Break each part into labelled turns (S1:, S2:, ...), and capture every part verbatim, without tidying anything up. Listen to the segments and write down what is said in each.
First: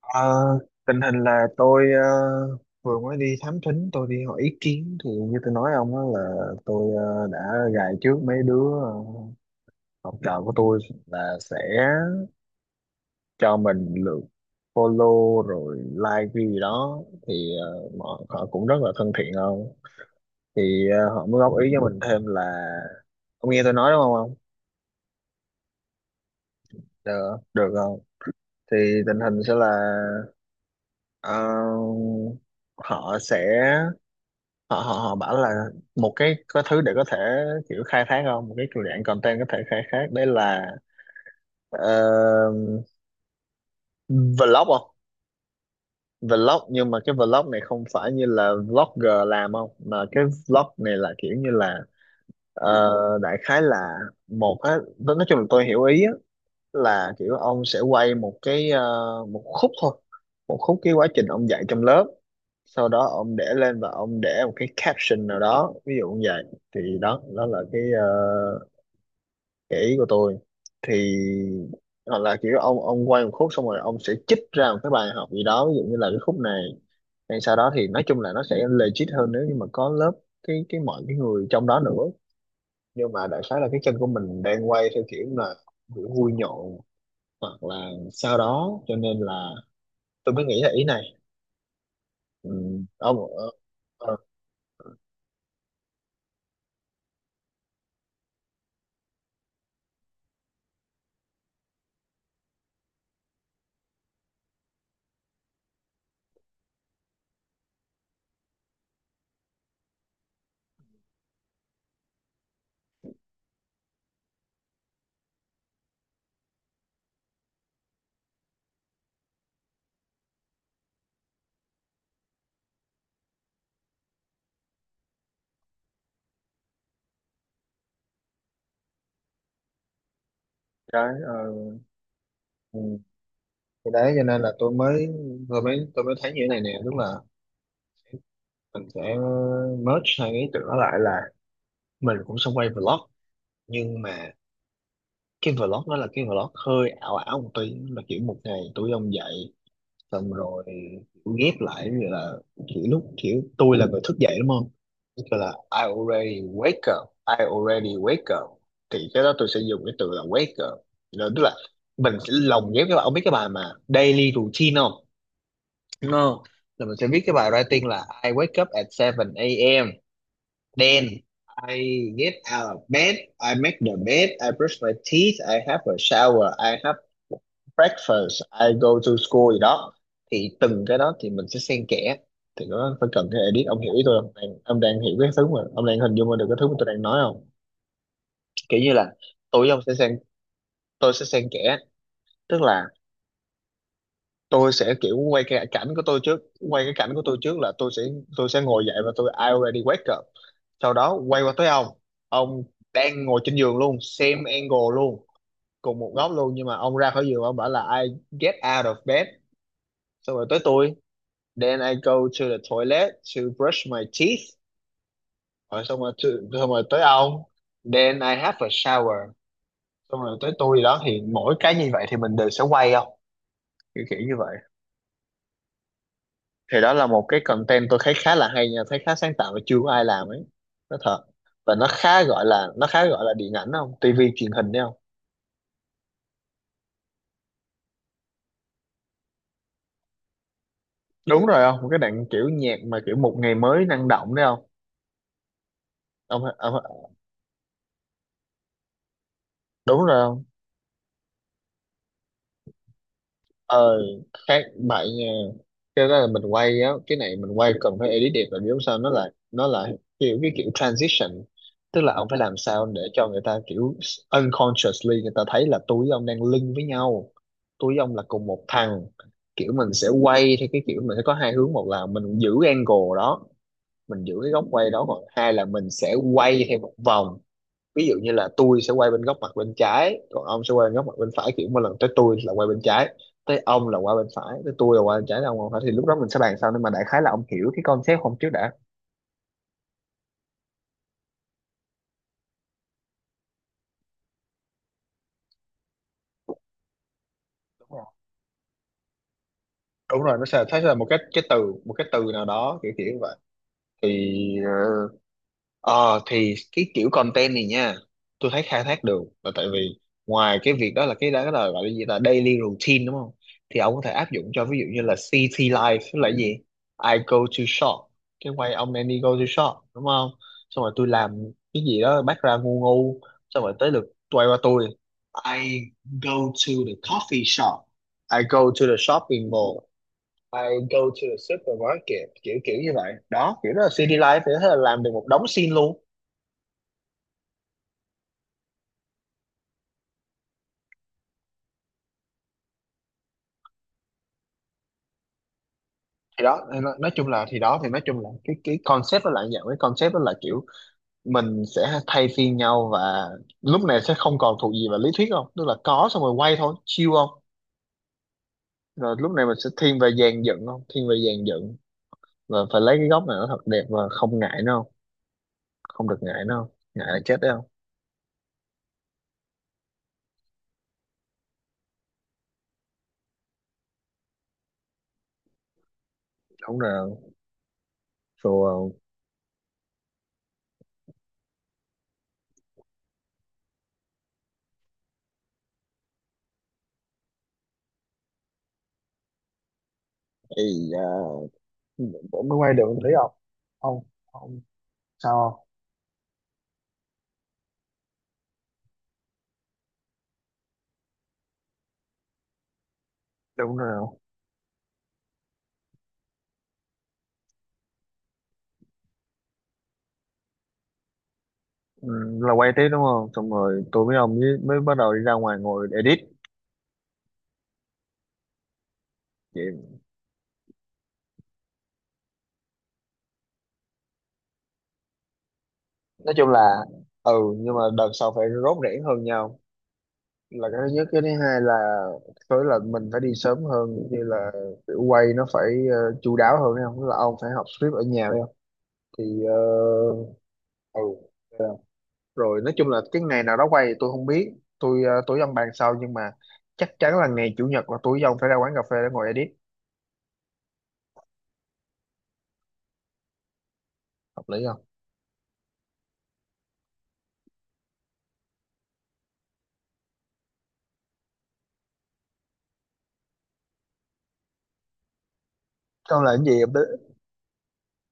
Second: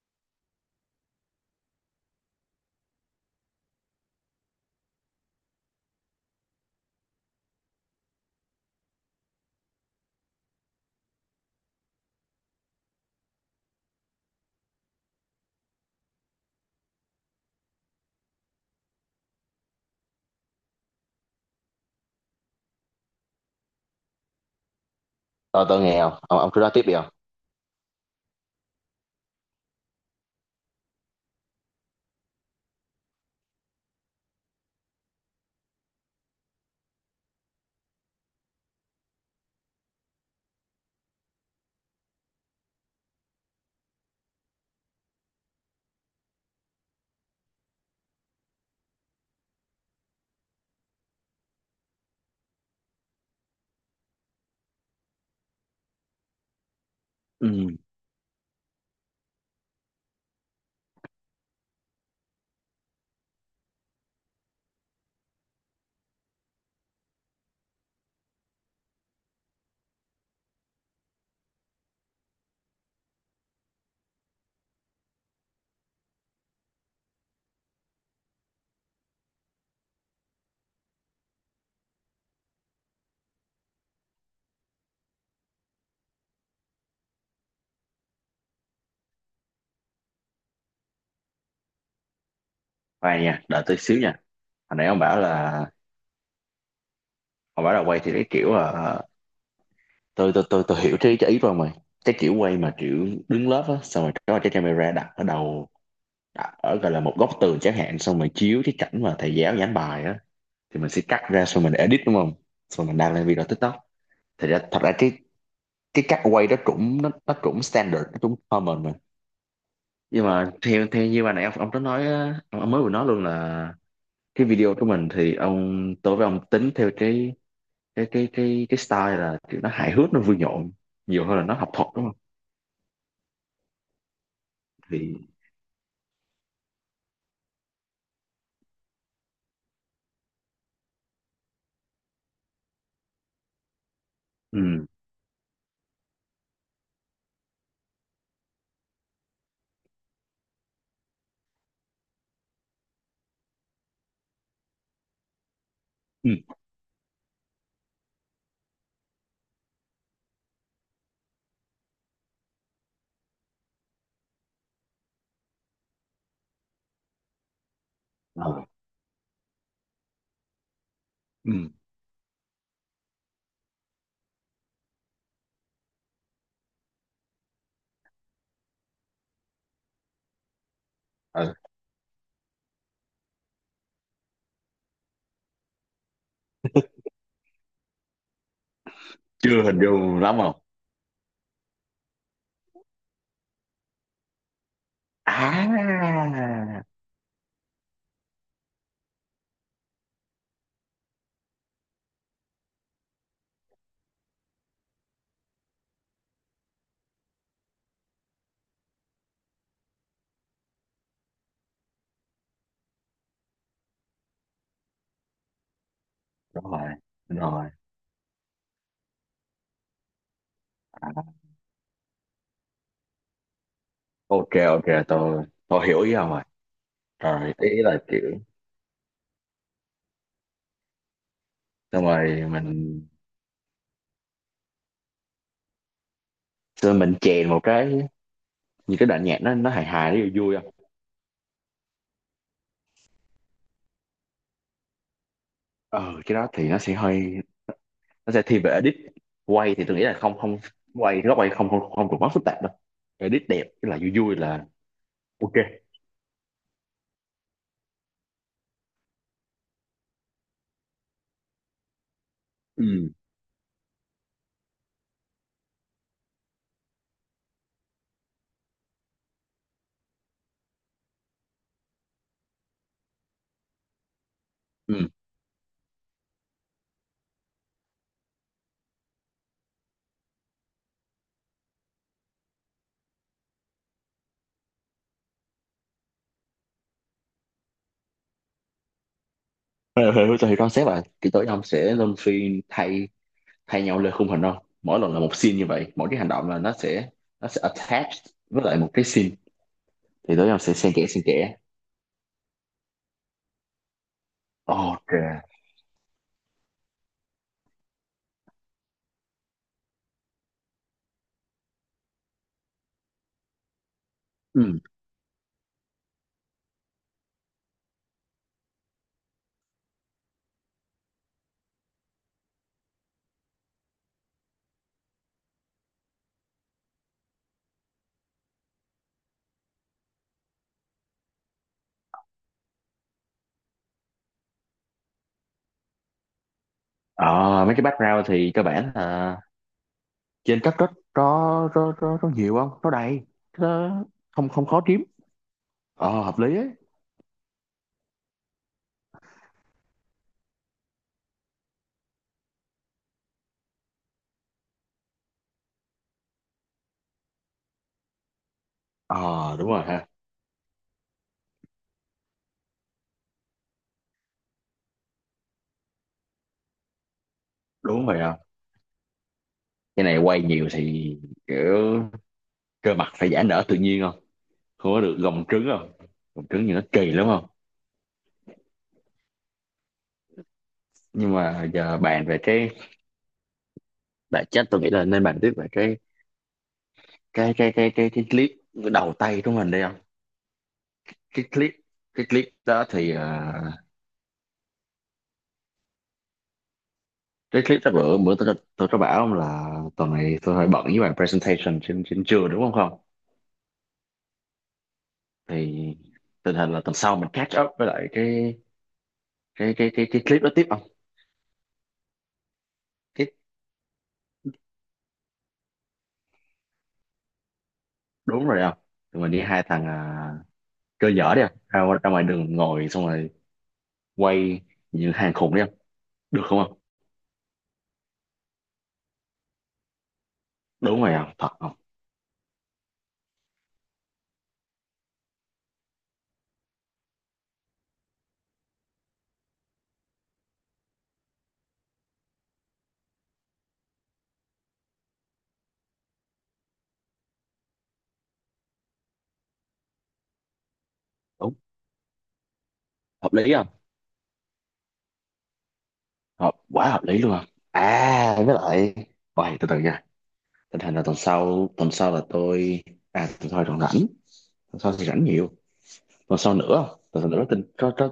S1: Ờ, Tình hình là tôi ờ, vừa mới đi thám thính, tôi đi hỏi ý kiến. Thì như tôi nói ông đó, là tôi ờ, đã gài trước mấy đứa ờ, học trò của tôi là sẽ cho mình lượt follow rồi like cái gì đó. Thì ờ, mọi họ cũng rất là thân thiện không. Thì ờ, họ mới góp ý cho mình thêm là ông nghe tôi nói đúng không ông?
S2: Tôi tôi nghe không? Ông, ông cứ nói tiếp đi không?
S1: Được được không? Thì tình hình sẽ là ờ, họ sẽ họ họ họ bảo là một cái có thứ để có thể kiểu khai thác không, một cái kiểu dạng content có thể khai thác đấy là ờ, vlog không. Vlog nhưng mà cái vlog này không phải như là vlogger làm không, mà cái vlog này là kiểu như là ờ, đại khái là một á. Nói chung là tôi hiểu ý á, là kiểu
S2: Ừ,
S1: ông sẽ quay một cái ờ, một khúc thôi, một khúc cái quá trình ông dạy trong lớp, sau đó ông để lên và ông để một cái caption nào đó, ví dụ như vậy. Thì đó đó là cái uh, cái ý của tôi. Thì hoặc là kiểu ông ông quay một khúc xong rồi ông sẽ chích ra một cái bài học gì đó, ví dụ như là cái khúc này. Hay sau đó thì nói chung là nó sẽ legit hơn nếu như mà có lớp, cái cái mọi cái người trong đó nữa. Nhưng mà đại khái là cái chân của mình đang quay theo kiểu là kiểu vui nhộn, hoặc là sau đó, cho nên là tôi mới nghĩ là ý này. Ừ, ông
S2: khoan nha,
S1: ờ,
S2: đợi tôi xíu nha.
S1: ờ,
S2: Hồi nãy ông bảo là ông bảo là quay thì cái kiểu là ờ, tôi tôi tôi tôi hiểu cái, cái ý của ông rồi. Cái kiểu quay mà kiểu đứng lớp á, xong rồi có cái camera đặt ở đầu, đặt ở gọi là một góc tường chẳng hạn, xong rồi chiếu cái cảnh mà thầy giáo giảng bài á thì mình sẽ cắt ra xong mình edit đúng không? Xong mình đăng lên video TikTok. Thật ra thật ra cái cái cách quay đó cũng nó, nó cũng standard, nó cũng common mà. Nhưng mà theo theo như bà nãy ông, ông có nói á, ông, ông mới vừa nói luôn là cái video của mình thì ông, tôi với ông tính theo cái cái cái cái cái style là kiểu nó hài hước nó vui nhộn
S1: cái
S2: nhiều hơn là nó học
S1: ờ,
S2: thuật đúng không?
S1: ừ, cái đấy cho nên là tôi mới,
S2: Thì
S1: vừa mới tôi mới thấy như thế này nè, tức là mình sẽ merge hai cái ý tưởng đó lại, là mình cũng sẽ quay vlog. Nhưng mà
S2: ừ,
S1: cái vlog đó là cái vlog hơi ảo ảo một tí, là kiểu một ngày tôi với ông dậy xong rồi kiểu ghép lại, như là kiểu lúc kiểu tôi là người thức dậy đúng không? Tức là I
S2: ừ,
S1: already wake up. I already wake up thì cái đó tôi sẽ dùng cái từ là wake up, là tức là mình sẽ lồng ghép cái bài. Ông biết cái bài mà daily routine không? No. Là mình sẽ viết cái bài writing là I
S2: ờ,
S1: wake up at bảy a.m. Then
S2: ừ,
S1: I get out of bed, I make the bed, I brush my teeth, I have a shower, I have breakfast, I go to school gì đó. Thì từng cái đó thì mình
S2: ờ,
S1: sẽ xen kẽ. Thì nó phải cần cái edit, ông hiểu ý tôi không? Đang, ông đang hiểu cái thứ mà, ông đang hình dung ra được cái thứ mà tôi đang nói không? Kiểu như là tôi
S2: chưa
S1: với
S2: hình
S1: ông sẽ xen,
S2: dung lắm không.
S1: tôi sẽ xen kẽ, tức là tôi sẽ kiểu quay cái cảnh của tôi
S2: À,
S1: trước, quay cái cảnh của tôi trước là tôi sẽ tôi sẽ ngồi dậy và tôi I already wake up, sau đó quay qua tới ông. Ông đang ngồi trên giường luôn, same angle luôn, cùng một góc luôn, nhưng mà ông ra khỏi giường, ông bảo là I get out of bed. Xong rồi tới tôi, then I go to the toilet to brush my teeth. Rồi xong rồi to, xong rồi
S2: rồi,
S1: tới ông,
S2: rồi,
S1: then I have a shower. Xong rồi tới tôi đó. Thì
S2: à,
S1: mỗi cái như vậy thì mình đều sẽ quay không, kiểu kiểu như
S2: ok,
S1: vậy.
S2: ok, tôi tôi hiểu ý ông rồi.
S1: Thì đó là một cái
S2: Rồi ý
S1: content tôi
S2: là
S1: thấy
S2: kiểu
S1: khá là hay nha, thấy khá sáng tạo và chưa có ai làm ấy. Nó thật và nó
S2: xong
S1: khá gọi
S2: rồi
S1: là nó
S2: mình,
S1: khá gọi là điện ảnh không, tivi truyền hình đấy không?
S2: xong rồi mình chèn một cái như cái đoạn nhạc nó nó hài hài nó vui vui không?
S1: Đúng rồi không, một cái đoạn kiểu nhạc mà kiểu một ngày mới năng động đấy không?
S2: Ờ, cái
S1: ông,
S2: đó thì
S1: ông
S2: nó sẽ hơi, nó sẽ thiên về edit. Quay thì tôi nghĩ
S1: đúng
S2: là
S1: rồi.
S2: không, không quay góc quay, không không không được quá phức tạp đâu. Edit đẹp tức là
S1: ờ
S2: vui vui
S1: Khác
S2: là
S1: bại nha.
S2: ok.
S1: Cái đó là mình quay á, cái này mình quay cần phải edit đẹp, là biết sao nó là nó là kiểu cái kiểu transition. Tức là ông phải làm sao để
S2: Ừ,
S1: cho người ta kiểu unconsciously người ta thấy là tôi với ông đang link với nhau, tôi với ông là cùng một thằng. Kiểu mình sẽ quay theo cái kiểu, mình sẽ có hai hướng: một là mình giữ angle đó, mình giữ cái góc quay
S2: ừ.
S1: đó; còn hai là mình sẽ quay theo một vòng. Ví dụ như là tôi sẽ quay bên góc mặt bên trái, còn ông sẽ quay bên góc mặt bên phải, kiểu một lần tới tôi là quay bên trái, tới ông là quay bên phải, tới tôi là quay bên trái, tới ông là quay bên phải. Thì lúc đó mình sẽ bàn sau, nhưng mà đại khái là ông hiểu cái concept không trước đã?
S2: Thế thì thì concept là kỹ tối ông sẽ luân phiên thay thay nhau lên khung hình không, mỗi lần là một scene như vậy, mỗi cái hành động là nó sẽ nó sẽ
S1: Đúng rồi,
S2: attached với lại một cái scene.
S1: đúng rồi,
S2: Thì
S1: nó
S2: tối ông
S1: sẽ
S2: sẽ
S1: thấy
S2: xen
S1: là một
S2: kẽ
S1: cái
S2: xen
S1: cái
S2: kẽ,
S1: từ, một cái từ nào đó, kiểu kiểu như vậy. thì ờ,
S2: ok.
S1: Ờ thì cái kiểu content này nha, tôi thấy khai thác được là tại vì ngoài cái việc đó, là cái đó là gọi là gì, là daily routine đúng không? Thì ông có thể áp dụng cho ví
S2: Ừ,
S1: dụ như là city life, tức là gì, I go to shop. Cái quay ông nên đi go to shop đúng không, xong rồi tôi làm cái gì đó bắt ra ngu ngu, xong rồi tới lượt quay qua tôi, I go to the coffee shop, I go to the shopping mall, I go to the supermarket, kiểu kiểu như vậy đó, kiểu đó là city life. Thì thế là làm được một đống scene luôn.
S2: ờ, mấy cái background thì cơ bản là trên cấp rất, có có có có nhiều, không có đầy nó, không không khó kiếm. Ờ, hợp
S1: Thì
S2: lý
S1: đó
S2: ấy.
S1: thì nói, nói, chung là thì đó thì nói chung là cái cái concept nó lại dạng, cái concept đó là kiểu mình sẽ thay phiên nhau. Và lúc này sẽ không còn thuộc gì vào lý thuyết không, tức là có xong rồi quay thôi, chill không. Rồi lúc này mình
S2: Ờ, đúng
S1: sẽ
S2: rồi
S1: thiên
S2: ha.
S1: về dàn dựng không, thiên về dàn dựng, và phải lấy cái góc này nó thật đẹp, và không ngại nó không, không được ngại nó không, ngại là chết đấy không.
S2: Đúng rồi không, cái này quay nhiều thì kiểu cơ mặt phải giãn nở tự nhiên không, không có được gồng trứng không, gồng trứng thì
S1: Đúng
S2: nó kỳ
S1: rồi.
S2: lắm không.
S1: Rồi
S2: Nhưng mà giờ bàn về cái bản chất, tôi nghĩ là nên bàn tiếp về cái cái cái cái cái, cái clip đầu tay của mình đây không.
S1: thì
S2: cái
S1: uh,
S2: clip cái clip
S1: cũng mới quay được
S2: đó thì
S1: thấy không?
S2: à,
S1: Ông ông sao không?
S2: cái clip đó bữa, bữa tôi tôi có bảo ông là tuần này tôi hơi bận với bài presentation trên, trên trường đúng không không?
S1: Đúng rồi.
S2: Thì tình hình là tuần sau mình catch up với lại cái cái cái cái cái clip đó tiếp không?
S1: Ừ, là quay tiếp đúng
S2: Cái,
S1: không, xong rồi tôi với ông mới, mới bắt đầu đi ra ngoài ngồi edit.
S2: đúng rồi không, tụi mình đi
S1: Chị
S2: hai thằng à, chơi dở đi không, ra, ngoài- ra ngoài đường ngồi xong rồi quay như hàng khủng đi không?
S1: nói
S2: Được
S1: chung
S2: không không?
S1: là, ừ, nhưng mà đợt sau phải rốt rẻ hơn nhau, là cái thứ
S2: Đúng
S1: nhất.
S2: rồi
S1: Cái thứ
S2: không thật
S1: hai
S2: không?
S1: là tới là mình phải đi sớm hơn, như là kiểu quay nó phải ờ, chu đáo hơn không, là ông phải học script ở nhà phải không? Thì ờ, ừ. Dạ. Rồi nói chung là cái ngày nào đó quay thì tôi không biết, tôi ờ, tôi với ông bàn sau, nhưng mà chắc chắn là ngày chủ nhật là tôi với ông phải ra quán cà phê để ngồi edit.
S2: Đúng, hợp lý không,
S1: Hợp lý không?
S2: hợp quá, hợp lý luôn không. À với lại, ôi, từ từ nha. Tình hình là tuần sau tuần sau là tôi, à tuần sau còn rảnh, tuần sau thì rảnh nhiều.
S1: Còn là
S2: Tuần sau
S1: cái gì em
S2: nữa không?
S1: biết.
S2: Tuần sau nữa tin có có.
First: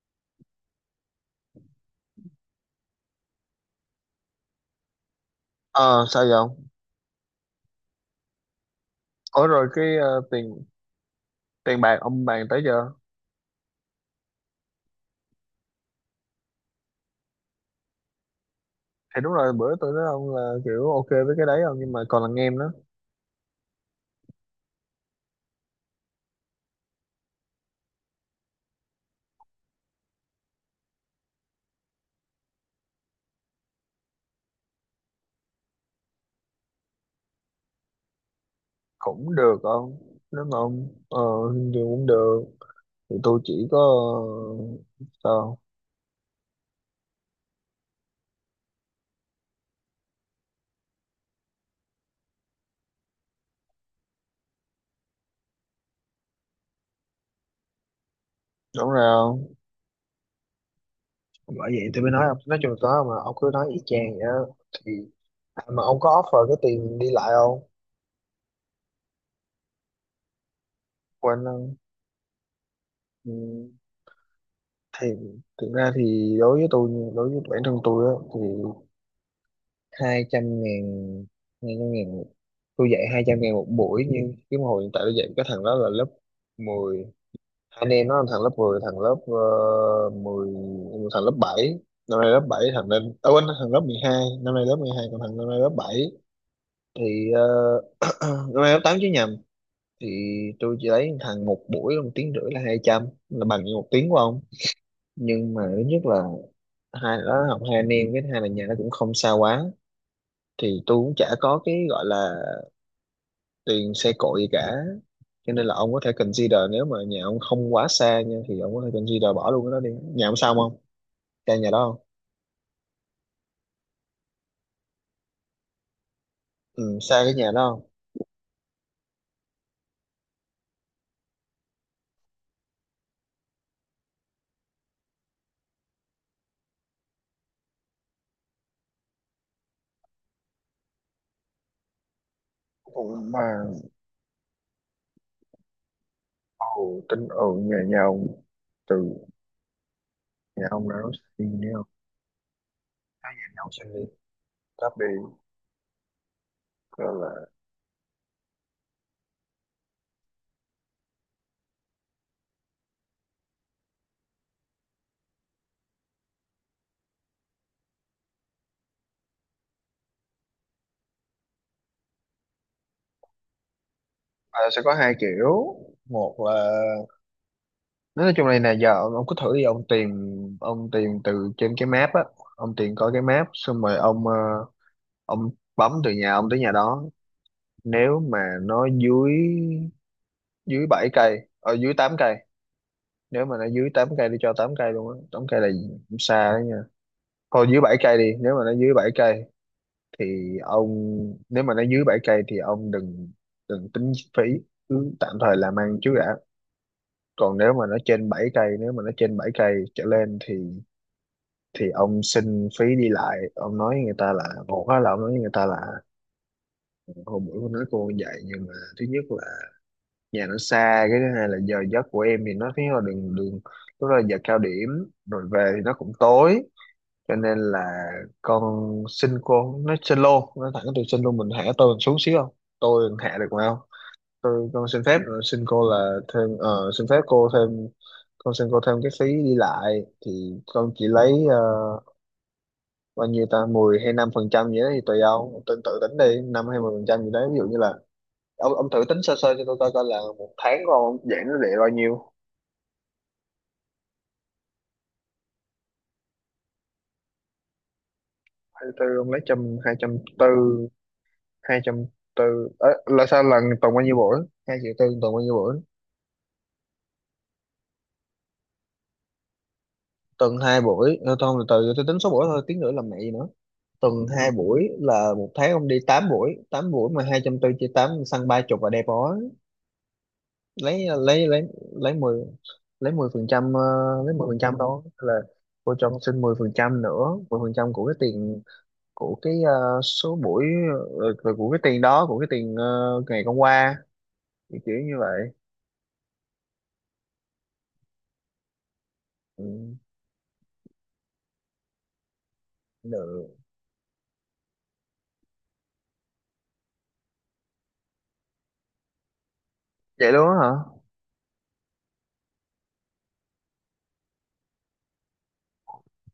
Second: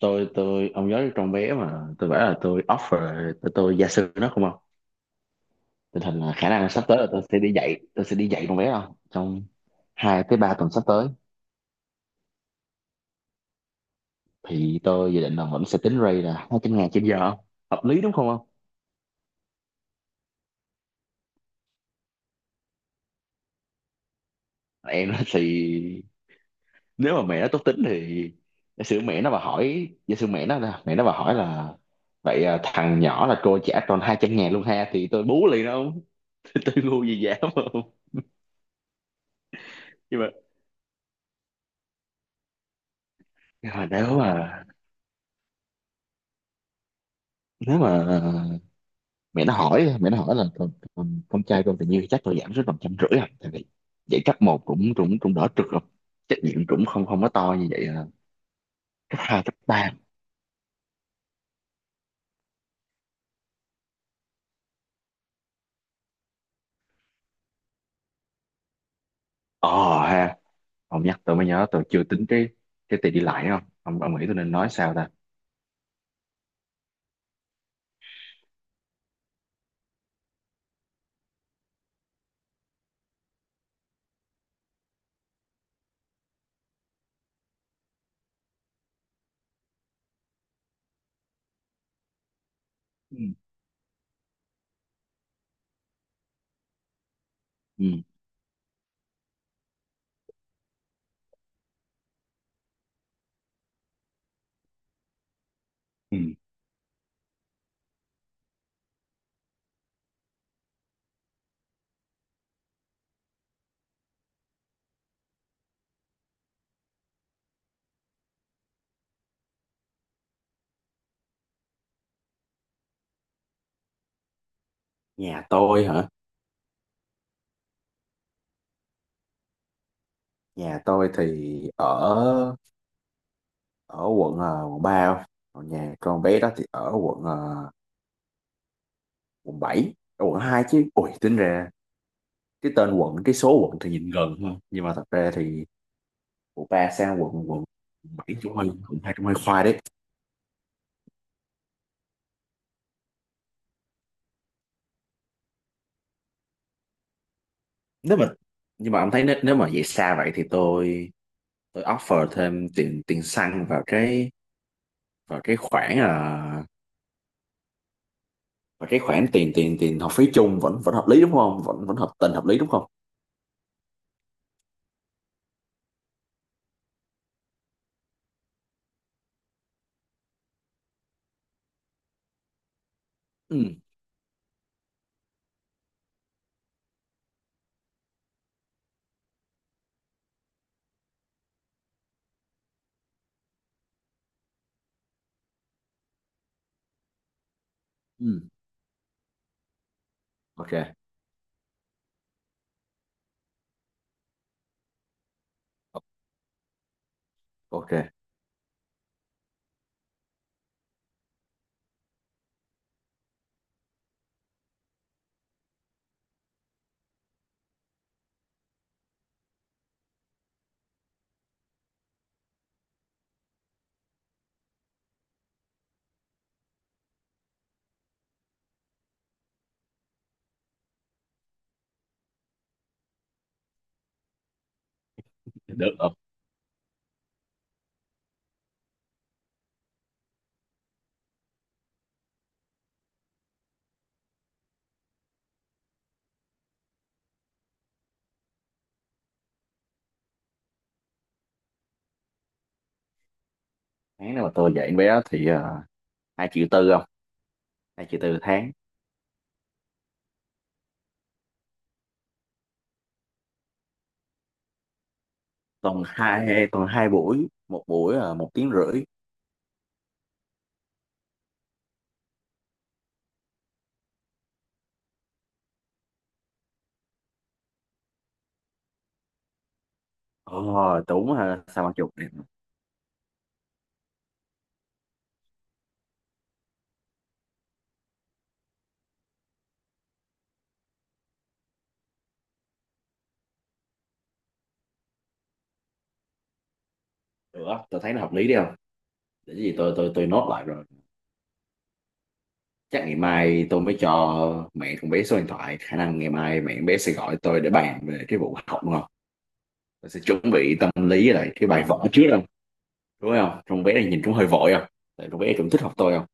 S2: Tôi tôi Ông nhớ trong vé mà tôi bảo là tôi offer, tôi, tôi gia sư nó không không? Tình
S1: ờ
S2: hình
S1: Sao vậy
S2: là khả năng
S1: ông?
S2: là sắp tới là tôi sẽ đi dạy tôi sẽ đi dạy trong vé không, trong
S1: Ủa rồi cái ờ,
S2: hai tới ba
S1: tiền
S2: tuần sắp tới.
S1: tiền bạc ông bàn tới giờ
S2: Thì tôi dự định là vẫn sẽ tính rate là hai trăm ngàn trên giờ, hợp lý đúng không không?
S1: thì đúng rồi, bữa tôi nói ông là kiểu ok với cái đấy không, nhưng mà còn là nghe em nó.
S2: Em nói thì nếu mà mẹ nó tốt tính thì giả sử mẹ nó mà hỏi, giả sử mẹ nó là mẹ nó mà hỏi là vậy à, thằng nhỏ là cô trả tròn hai trăm ngàn luôn ha, thì tôi bú liền đó không. Tôi ngu gì dám không.
S1: Cũng được không,
S2: Nhưng mà,
S1: nếu mà ông ờ thì cũng được. Thì tôi chỉ
S2: nhưng
S1: có,
S2: mà nếu mà,
S1: ờ, sao?
S2: nếu mà mẹ nó hỏi, mẹ nó hỏi là con, con, con trai con tình yêu thì chắc tôi giảm xuống tầm trăm rưỡi à, tại vì dạy cấp một cũng cũng cũng đỡ trượt rồi, trách nhiệm cũng không không có to như vậy à.
S1: Đúng rồi
S2: Cấp hai,
S1: không,
S2: cấp ba.
S1: bởi vậy tôi mới nói ông, nói chung là có, mà ông cứ nói y chang vậy đó. Thì mà ông có offer cái tiền đi lại không?
S2: Ờ ha, ông nhắc tôi
S1: Quên
S2: mới nhớ
S1: không?
S2: tôi chưa tính cái cái tiền đi
S1: Ừ.
S2: lại không. Ông, ông nghĩ tôi nên nói sao
S1: Thì
S2: ta?
S1: thực ra thì đối với tôi, đối với bản thân tôi á thì hai trăm ngàn hai trăm ngàn tôi dạy hai trăm ngàn một buổi, nhưng cái hồi hiện tại tôi dạy cái thằng đó là lớp mười, anh em nó: thằng lớp mười, thằng lớp uh, mười, thằng lớp bảy, năm nay lớp bảy, thằng lên
S2: Ừ.
S1: ở quên, thằng lớp mười hai năm nay lớp mười hai, còn thằng năm nay lớp bảy. Thì ờ,
S2: Ừ.
S1: năm nay lớp tám chứ nhầm. Thì tôi chỉ lấy thằng một buổi một tiếng rưỡi là hai trăm, là bằng như một tiếng của ông, nhưng mà thứ nhất
S2: Ừ.
S1: là hai là học hai anh em, cái thứ hai là nhà nó cũng không xa quá, thì tôi cũng chả có cái gọi là tiền xe cộ gì cả, cho nên là ông có thể consider, nếu mà nhà ông không quá xa nha thì ông có thể consider bỏ luôn cái đó đi. Nhà ông sao không? Xa nhà đó không?
S2: Nhà tôi hả?
S1: Ừ, xa cái nhà đó không?
S2: Nhà tôi thì ở, ở quận ờ, quận ba không? Còn nhà con bé đó thì ở quận ờ, quận bảy, ở quận hai chứ. Ui, tính ra cái tên quận,
S1: Ủa
S2: cái
S1: mà,
S2: số quận thì nhìn gần thôi, nhưng mà thật ra thì quận
S1: ồ,
S2: ba sang
S1: tính ở
S2: quận quận
S1: nhà nhà ông,
S2: bảy cũng hơi, cũng
S1: từ
S2: hai cũng hơi khoai đấy.
S1: nhà ông ra đó đi nữa không? Hai nhà nhau xem đi. Cấp đi, gọi là,
S2: Nếu mà, nhưng mà ông thấy nếu, nếu mà vậy xa vậy thì tôi tôi offer thêm tiền tiền xăng vào cái, vào cái khoản à, vào cái khoản tiền tiền tiền học phí chung vẫn, vẫn hợp lý đúng không, vẫn, vẫn hợp tình hợp lý đúng không?
S1: à, sẽ có hai kiểu. Một là nói chung này nè, giờ ông, ông cứ thử đi, ông tìm, ông tìm từ trên cái map á, ông tìm coi cái map,
S2: Ừ,
S1: xong rồi ông, ờ, ông bấm từ nhà ông tới nhà đó. Nếu mà nó dưới dưới bảy cây, ở dưới tám cây. Nếu mà nó dưới tám cây, đi cho tám cây luôn á, tám cây là xa đó. Thôi dưới bảy cây đi,
S2: ừ,
S1: nếu mà nó dưới bảy cây thì ông
S2: ok,
S1: nếu mà nó dưới bảy cây thì ông đừng đừng tính phí, cứ tạm thời làm ăn trước đã. Còn nếu mà nó
S2: ok,
S1: trên bảy cây, nếu mà nó trên bảy cây trở lên thì thì ông xin phí đi lại. Ông nói người ta là một á, là ông nói với người ta là hôm bữa con nói cô dạy, nhưng mà thứ nhất là nhà nó xa, cái thứ hai là giờ giấc của em, thì nó thấy là đường, đường lúc đó là giờ cao điểm, rồi về thì nó cũng tối, cho nên là con xin cô, nói xin luôn, nói thẳng từ xin luôn, mình hạ tôi mình xuống xíu không, tôi hạ được mà không. Tôi con xin phép ờ, xin cô
S2: được, được.
S1: là thêm, ờ, xin phép cô thêm, con xin cô thêm cái phí đi lại, thì con chỉ lấy ờ, bao nhiêu ta, mười hay năm phần trăm gì đó thì tùy ông tên tự tính đi, năm hay mười phần trăm gì đấy. Ví dụ như là ông ông thử tính sơ sơ cho tôi coi coi là một tháng của ông giảm nó để bao nhiêu.
S2: Tháng nào mà tôi dạy em bé thì à, hai triệu tư không, hai triệu tư tháng.
S1: Hai tư ông lấy trăm, hai trăm tư hai trăm tư, là sao, lần tuần bao nhiêu buổi? Hai triệu tư tuần bao nhiêu buổi?
S2: Tuần hai, tuần hai buổi, một buổi là một tiếng rưỡi.
S1: Tuần hai buổi. Ờ, Thôi từ từ tôi tính số buổi thôi, tiếng nữa làm mẹ gì nữa. Tuần hai buổi là một tháng ông đi tám buổi, tám buổi mà hai trăm tư chia tám săn ba chục và đẹp đó.
S2: Ờ,
S1: Lấy
S2: đúng
S1: lấy
S2: ha,
S1: lấy
S2: sao mà chục.
S1: lấy mười, lấy mười phần trăm, ờ, lấy mười phần trăm đó là cô cho con xin mười phần trăm nữa, mười phần trăm của cái tiền, của cái ờ, số buổi, ờ, của của cái tiền đó, của cái tiền ờ, ngày hôm qua, kiểu như vậy.
S2: Được á, tôi thấy nó hợp lý đi không. Để cái
S1: Ừ,
S2: gì tôi, tôi tôi nốt lại rồi. Chắc ngày
S1: được.
S2: mai tôi mới cho mẹ con bé số điện thoại. Khả năng ngày mai mẹ con bé sẽ gọi tôi để bàn về cái vụ học đúng không? Tôi sẽ
S1: Vậy luôn
S2: chuẩn
S1: á
S2: bị tâm
S1: hả?
S2: lý với lại cái bài vở trước không? Đúng không? Con bé này nhìn cũng hơi vội không? Tại con bé cũng thích học tôi không?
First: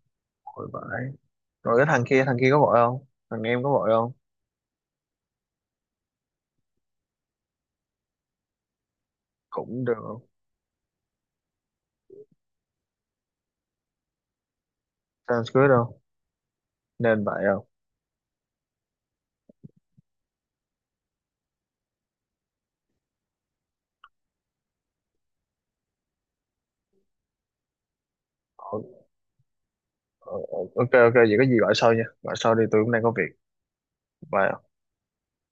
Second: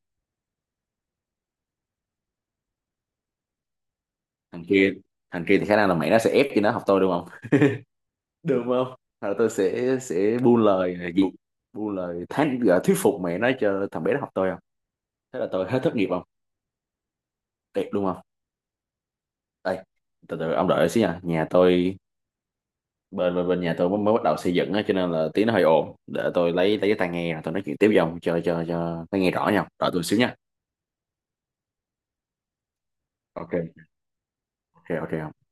S1: Ôi vãi. Rồi cái thằng kia, thằng kia có vội không? Thằng em có vội không?
S2: Thằng kia, Thằng kia thì khả năng là mẹ nó sẽ ép cho nó học tôi đúng không? Được không? Rồi tôi
S1: Cũng được
S2: sẽ
S1: không?
S2: sẽ buôn lời gì? Buôn lời thán gọi thuyết phục mẹ nó cho thằng bé nó học tôi không? Thế là
S1: Sanskrit
S2: tôi hết
S1: không?
S2: thất nghiệp không?
S1: Nên vậy không?
S2: Đẹp đúng không? Đây, từ từ ông đợi xíu nha. Nhà tôi, bên bên bên nhà tôi mới mới bắt đầu xây dựng á cho nên là tiếng nó hơi ồn, để tôi lấy lấy cái tai nghe rồi tôi nói chuyện tiếp với ông cho cho
S1: Ờ,
S2: cho nó nghe rõ nhau, rồi tôi xíu
S1: ờ,
S2: nha.
S1: ờ, ok ok vậy có gì gọi sau nha. Gọi sau đi, tôi cũng đang có việc.
S2: Ok,
S1: Bye.
S2: ok, ok.